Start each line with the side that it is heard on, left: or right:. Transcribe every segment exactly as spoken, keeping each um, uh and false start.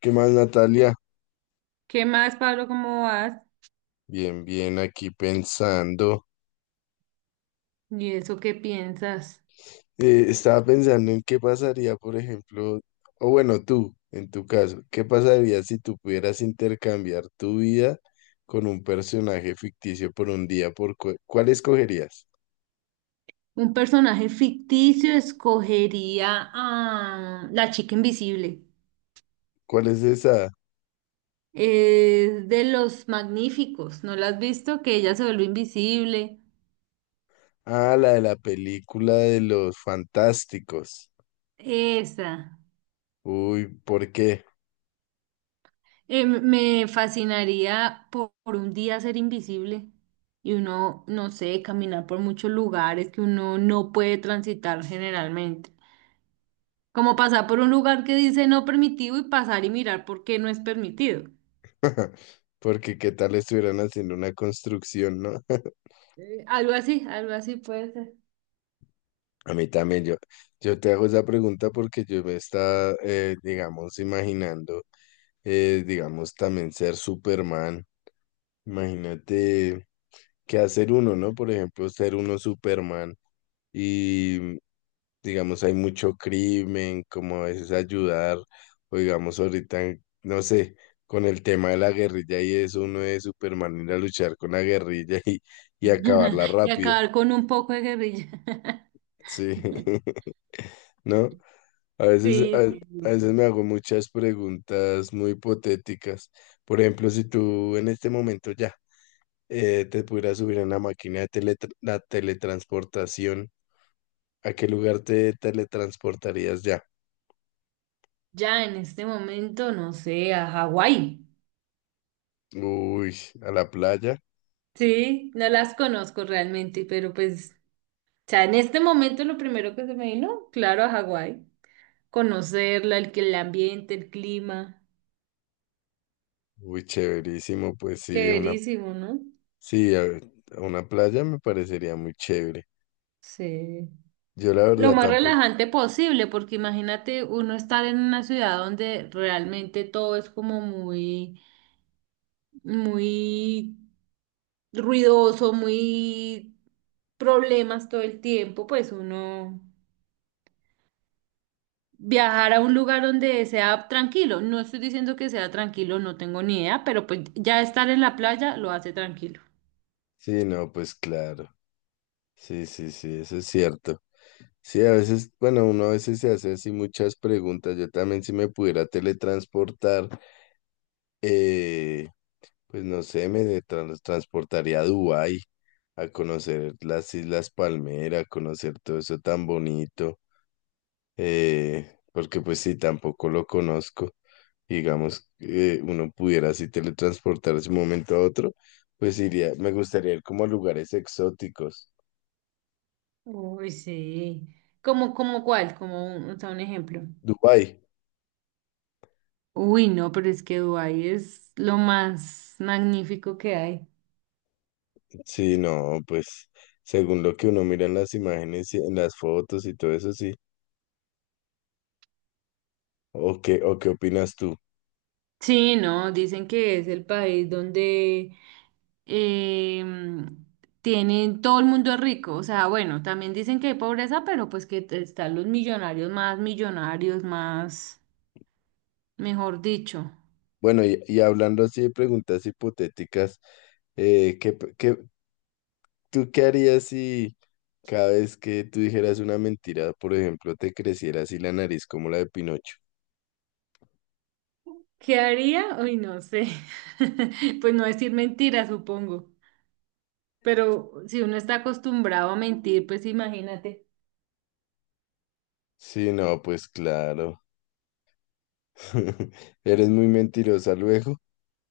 left: ¿Qué más, Natalia?
right: ¿Qué más, Pablo? ¿Cómo vas?
left: Bien, bien, aquí pensando.
right: ¿Y eso qué piensas?
left: Eh, estaba pensando en qué pasaría, por ejemplo, o bueno, tú, en tu caso, ¿qué pasaría si tú pudieras intercambiar tu vida con un personaje ficticio por un día? ¿Por cu- cuál escogerías?
right: Un personaje ficticio escogería a la chica invisible.
left: ¿Cuál es esa?
right: Es de los magníficos. ¿No la has visto? Que ella se vuelve invisible.
left: Ah, la de la película de los fantásticos.
right: Esa.
left: Uy, ¿por qué?
right: Eh, me fascinaría por, por un día ser invisible y uno, no sé, caminar por muchos lugares que uno no puede transitar generalmente. Como pasar por un lugar que dice no permitido y pasar y mirar por qué no es permitido.
left: Porque qué tal estuvieran haciendo una construcción, ¿no?
right: Algo así, algo así puede ser.
left: A mí también, yo, yo te hago esa pregunta porque yo me estaba, eh, digamos, imaginando, eh, digamos, también ser Superman. Imagínate qué hacer uno, ¿no? Por ejemplo, ser uno Superman y, digamos, hay mucho crimen, como a veces ayudar, o digamos, ahorita, no sé, con el tema de la guerrilla y eso, uno es Superman ir a luchar con la guerrilla y, y acabarla
right: Y
left: rápido.
right: acabar con un poco de guerrilla.
left: Sí. ¿No? A veces, a,
right: Sí, sí,
left: a
right: no.
left: veces me hago muchas preguntas muy hipotéticas. Por ejemplo, si tú en este momento ya eh, te pudieras subir a una máquina de teletra- la teletransportación, ¿a qué lugar te teletransportarías ya?
right: Ya en este momento, no sé, a Hawái.
left: Uy, a la playa.
right: Sí, no las conozco realmente, pero pues, o sea, en este momento lo primero que se me vino, claro, a Hawái. Conocerla, el, que- el ambiente, el clima.
left: Uy, chéverísimo. Pues sí, una,
right: Chéverísimo, ¿no?
left: sí, a, a una playa me parecería muy chévere.
right: Sí.
left: Yo la
right: Lo
left: verdad
right: más
left: tampoco.
right: relajante posible, porque imagínate uno estar en una ciudad donde realmente todo es como muy muy ruidoso, muy problemas todo el tiempo, pues uno viajar a un lugar donde sea tranquilo. No estoy diciendo que sea tranquilo, no tengo ni idea, pero pues ya estar en la playa lo hace tranquilo.
left: Sí, no, pues claro. Sí, sí, sí, eso es cierto. Sí, a veces, bueno, uno a veces se hace así muchas preguntas. Yo también si me pudiera teletransportar, eh, pues no sé, me de- tran- transportaría a Dubái, a conocer las Islas Palmera, a conocer todo eso tan bonito, eh, porque pues sí, tampoco lo conozco. Digamos, eh, uno pudiera así teletransportarse de un momento a otro, pues iría, me gustaría ir como a lugares exóticos.
right: Uy, sí. ¿Como como cuál? Como un, o sea, un ejemplo.
left: Dubái.
right: Uy, no, pero es que Dubái es lo más magnífico que hay.
left: Sí, no, pues según lo que uno mira en las imágenes y en las fotos y todo eso, sí. ¿O qué, o qué opinas tú?
right: Sí, no, dicen que es el país donde em, tienen, todo el mundo es rico, o sea, bueno, también dicen que hay pobreza, pero pues que te- están los millonarios más millonarios, más, mejor dicho.
left: Bueno, y, y hablando así de preguntas hipotéticas, eh, ¿qué, p- qué- tú qué harías si cada vez que tú dijeras una mentira, por ejemplo, te creciera así la nariz como la de Pinocho?
right: ¿Qué haría? Uy, no sé. Pues no decir mentiras, supongo. Pero si uno está acostumbrado a mentir, pues imagínate.
left: Sí, no, pues claro. Eres muy mentirosa luego.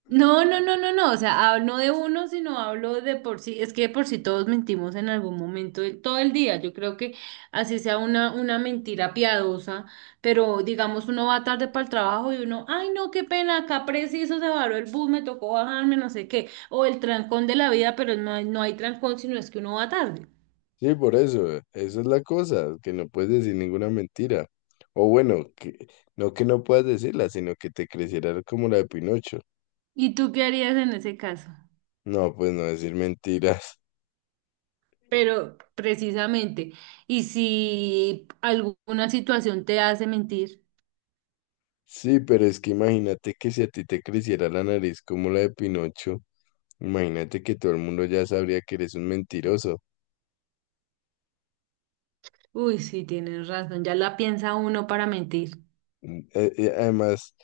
right: No, no, no, no, no, o sea, hab- no de uno, sino hablo de por sí, es que de por sí todos mentimos en algún momento, de- todo el día, yo creo que así sea una, una mentira piadosa, pero digamos uno va tarde para el trabajo y uno, ay no, qué pena, acá preciso se varó el bus, me tocó bajarme, no sé qué, o el trancón de la vida, pero no hay, no hay trancón, sino es que uno va tarde.
left: Sí, por eso, eso es la cosa, que no puedes decir ninguna mentira. O bueno, que, no que no puedas decirla, sino que te creciera como la de Pinocho.
right: ¿Y tú qué harías en ese caso?
left: No, pues no decir mentiras.
right: Pero precisamente, ¿y si alguna situación te hace mentir?
left: Sí, pero es que imagínate que si a ti te creciera la nariz como la de Pinocho, imagínate que todo el mundo ya sabría que eres un mentiroso.
right: Uy, sí, tienes razón, ya la piensa uno para mentir.
left: Mm, eh, eh, además,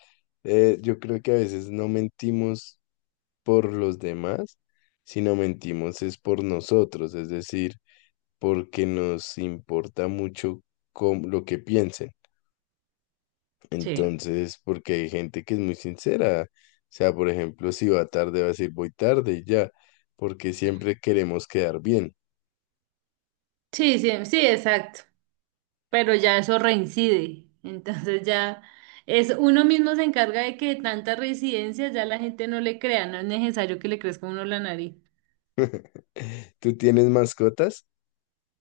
left: eh, yo creo que a veces no mentimos por los demás, sino mentimos es por nosotros, es decir porque nos importa mucho cómo- lo que piensen.
right: Sí,
left: Entonces, porque hay gente que es muy sincera. O sea, por ejemplo, si va tarde, va a decir voy tarde y ya, porque siempre queremos quedar bien.
right: sí, sí, sí, exacto, pero ya eso reincide, entonces ya es uno mismo se encarga de que tanta reincidencia ya la gente no le crea, no es necesario que le crezca a uno la nariz.
left: ¿Tú tienes mascotas?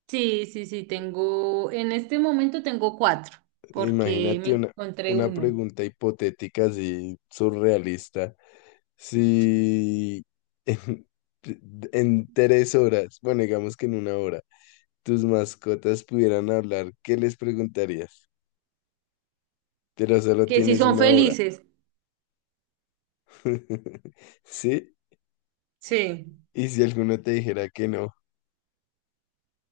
right: Sí, sí, sí, tengo, en este momento tengo cuatro, porque me
left: Imagínate una,
right: encontré
left: una
right: uno,
left: pregunta hipotética así surrealista. Si en, en tres horas, bueno, digamos que en una hora, tus mascotas pudieran hablar, ¿qué les preguntarías? Pero solo
right: que si
left: tienes
right: son
left: una hora.
right: felices,
left: ¿Sí?
right: sí.
left: Y si alguno te dijera que no,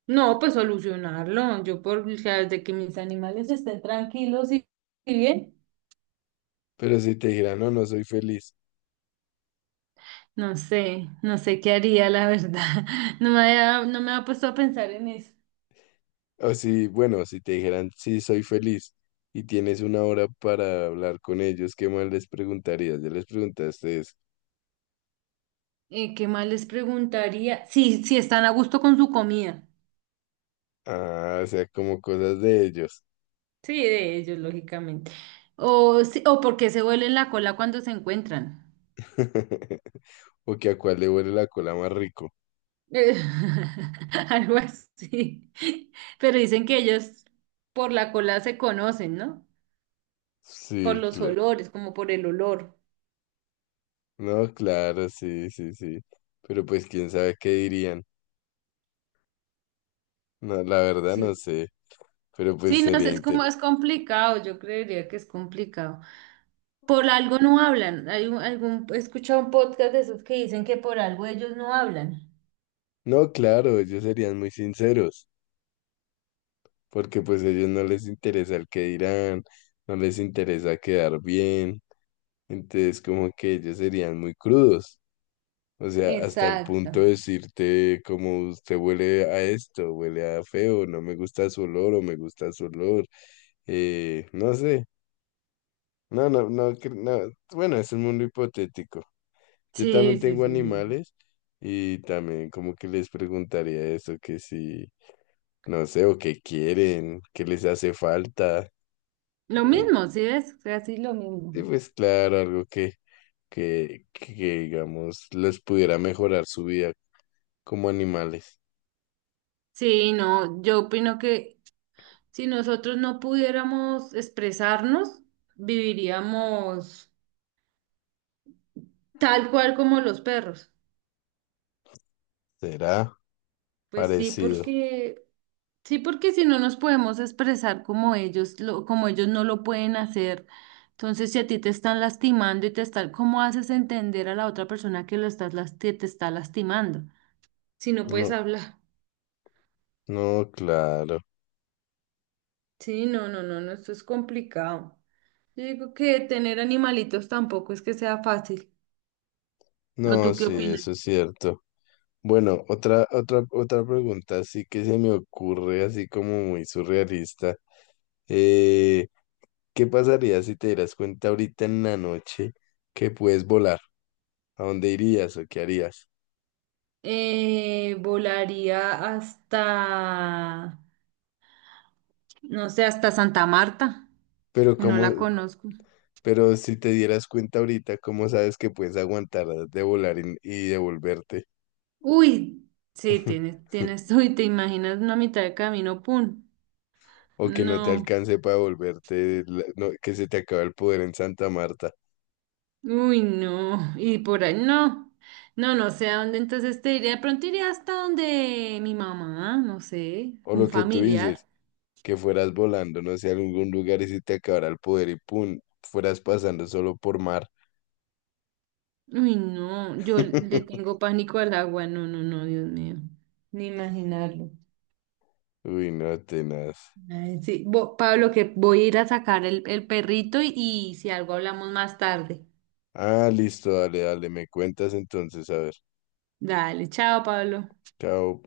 right: No, pues solucionarlo, yo por, o sea, de que mis animales estén tranquilos y y bien.
left: pero si te dijera no, no soy feliz.
right: No sé, no sé qué haría, la verdad. No me había, no me había puesto a pensar en eso.
left: O si, bueno, si te dijeran sí, soy feliz y tienes una hora para hablar con ellos, ¿qué más les preguntarías? Ya les preguntaste eso.
right: Eh, ¿qué más les preguntaría? Sí, si están a gusto con su comida.
left: Ah, o sea, como cosas de ellos.
right: Sí, de ellos, lógicamente. O, sí, o porque se huelen la cola cuando se encuentran.
left: O que a cuál le huele la cola más rico.
right: Eh, algo así. Pero dicen que ellos por la cola se conocen, ¿no? Por
left: Sí,
right: los
left: claro.
right: olores, como por el olor.
left: No, claro, sí, sí, sí. Pero pues quién sabe qué dirían. No, la verdad no
right: Sí.
left: sé. Pero pues
right: Sí, no sé,
left: sería
right: es como
left: inter...
right: es complicado, yo creería que es complicado. Por algo no hablan. Hay un- algún, he escuchado un podcast de esos que dicen que por algo ellos no hablan.
left: No, claro, ellos serían muy sinceros, porque pues ellos no les interesa el que dirán, no les interesa quedar bien, entonces como que ellos serían muy crudos. O sea, hasta el
right: Exacto.
left: punto de decirte como usted huele a esto, huele a feo, no me gusta su olor o me gusta su olor. Eh, no sé, no, no, no, cre- no. Bueno, es un mundo hipotético. Yo
right: Sí,
left: también
right: sí,
left: tengo
right: sí, sí.
left: animales y también como que les preguntaría eso, que si, no sé, o qué quieren, qué les hace falta.
right: Lo
left: eh,
right: mismo, ¿sí ves? Casi lo mismo.
left: y pues claro, algo que, que, que digamos les pudiera mejorar su vida como animales.
right: Sí, no, yo opino que si nosotros no pudiéramos expresarnos, viviríamos tal cual como los perros.
left: ¿Será?
right: Pues sí,
left: Parecido.
right: porque sí, porque si no nos podemos expresar como ellos, lo, como ellos no lo pueden hacer. Entonces, si a ti te están lastimando y te están, ¿cómo haces entender a la otra persona que lo estás, las- que te está lastimando? Si no puedes
left: No,
right: hablar.
left: no, claro.
right: Sí, no, no, no, no, esto es complicado. Yo digo que tener animalitos tampoco es que sea fácil. ¿O tú
left: No,
right: qué
left: sí, eso es
right: opinas?
left: cierto. Bueno, otra, otra, otra pregunta sí que se me ocurre así como muy surrealista. Eh, ¿Qué pasaría si te dieras cuenta ahorita en la noche que puedes volar? ¿A dónde irías o qué harías?
right: Eh, volaría hasta, no sé, hasta Santa Marta,
left: Pero
right: que no
left: cómo,
right: la conozco.
left: pero si te dieras cuenta ahorita, ¿cómo sabes que puedes aguantar de volar y, y devolverte?
right: Uy, sí, tienes, tienes, uy, te imaginas una mitad de camino, pum.
left: O que no te
right: No,
left: alcance para devolverte, la- no, que se te acaba el poder en Santa Marta.
right: uy, no, y por ahí, no, no, no sé a dónde, entonces te iría, de pronto iría hasta donde mi mamá, no sé,
left: O
right: un
left: lo que tú dices,
right: familiar.
left: que fueras volando, no sé, a algún lugar y se te acabara el poder y pum, fueras pasando solo por mar.
right: Uy, no, yo le tengo pánico al agua, no, no, no, Dios mío, ni imaginarlo.
left: Uy, no, tenaz.
right: Ay, sí, bo- Pablo, que voy a ir a sacar el, el perrito y y si algo hablamos más tarde.
left: Ah, listo, dale, dale, me cuentas entonces, a ver.
right: Dale, chao, Pablo.
left: Chao.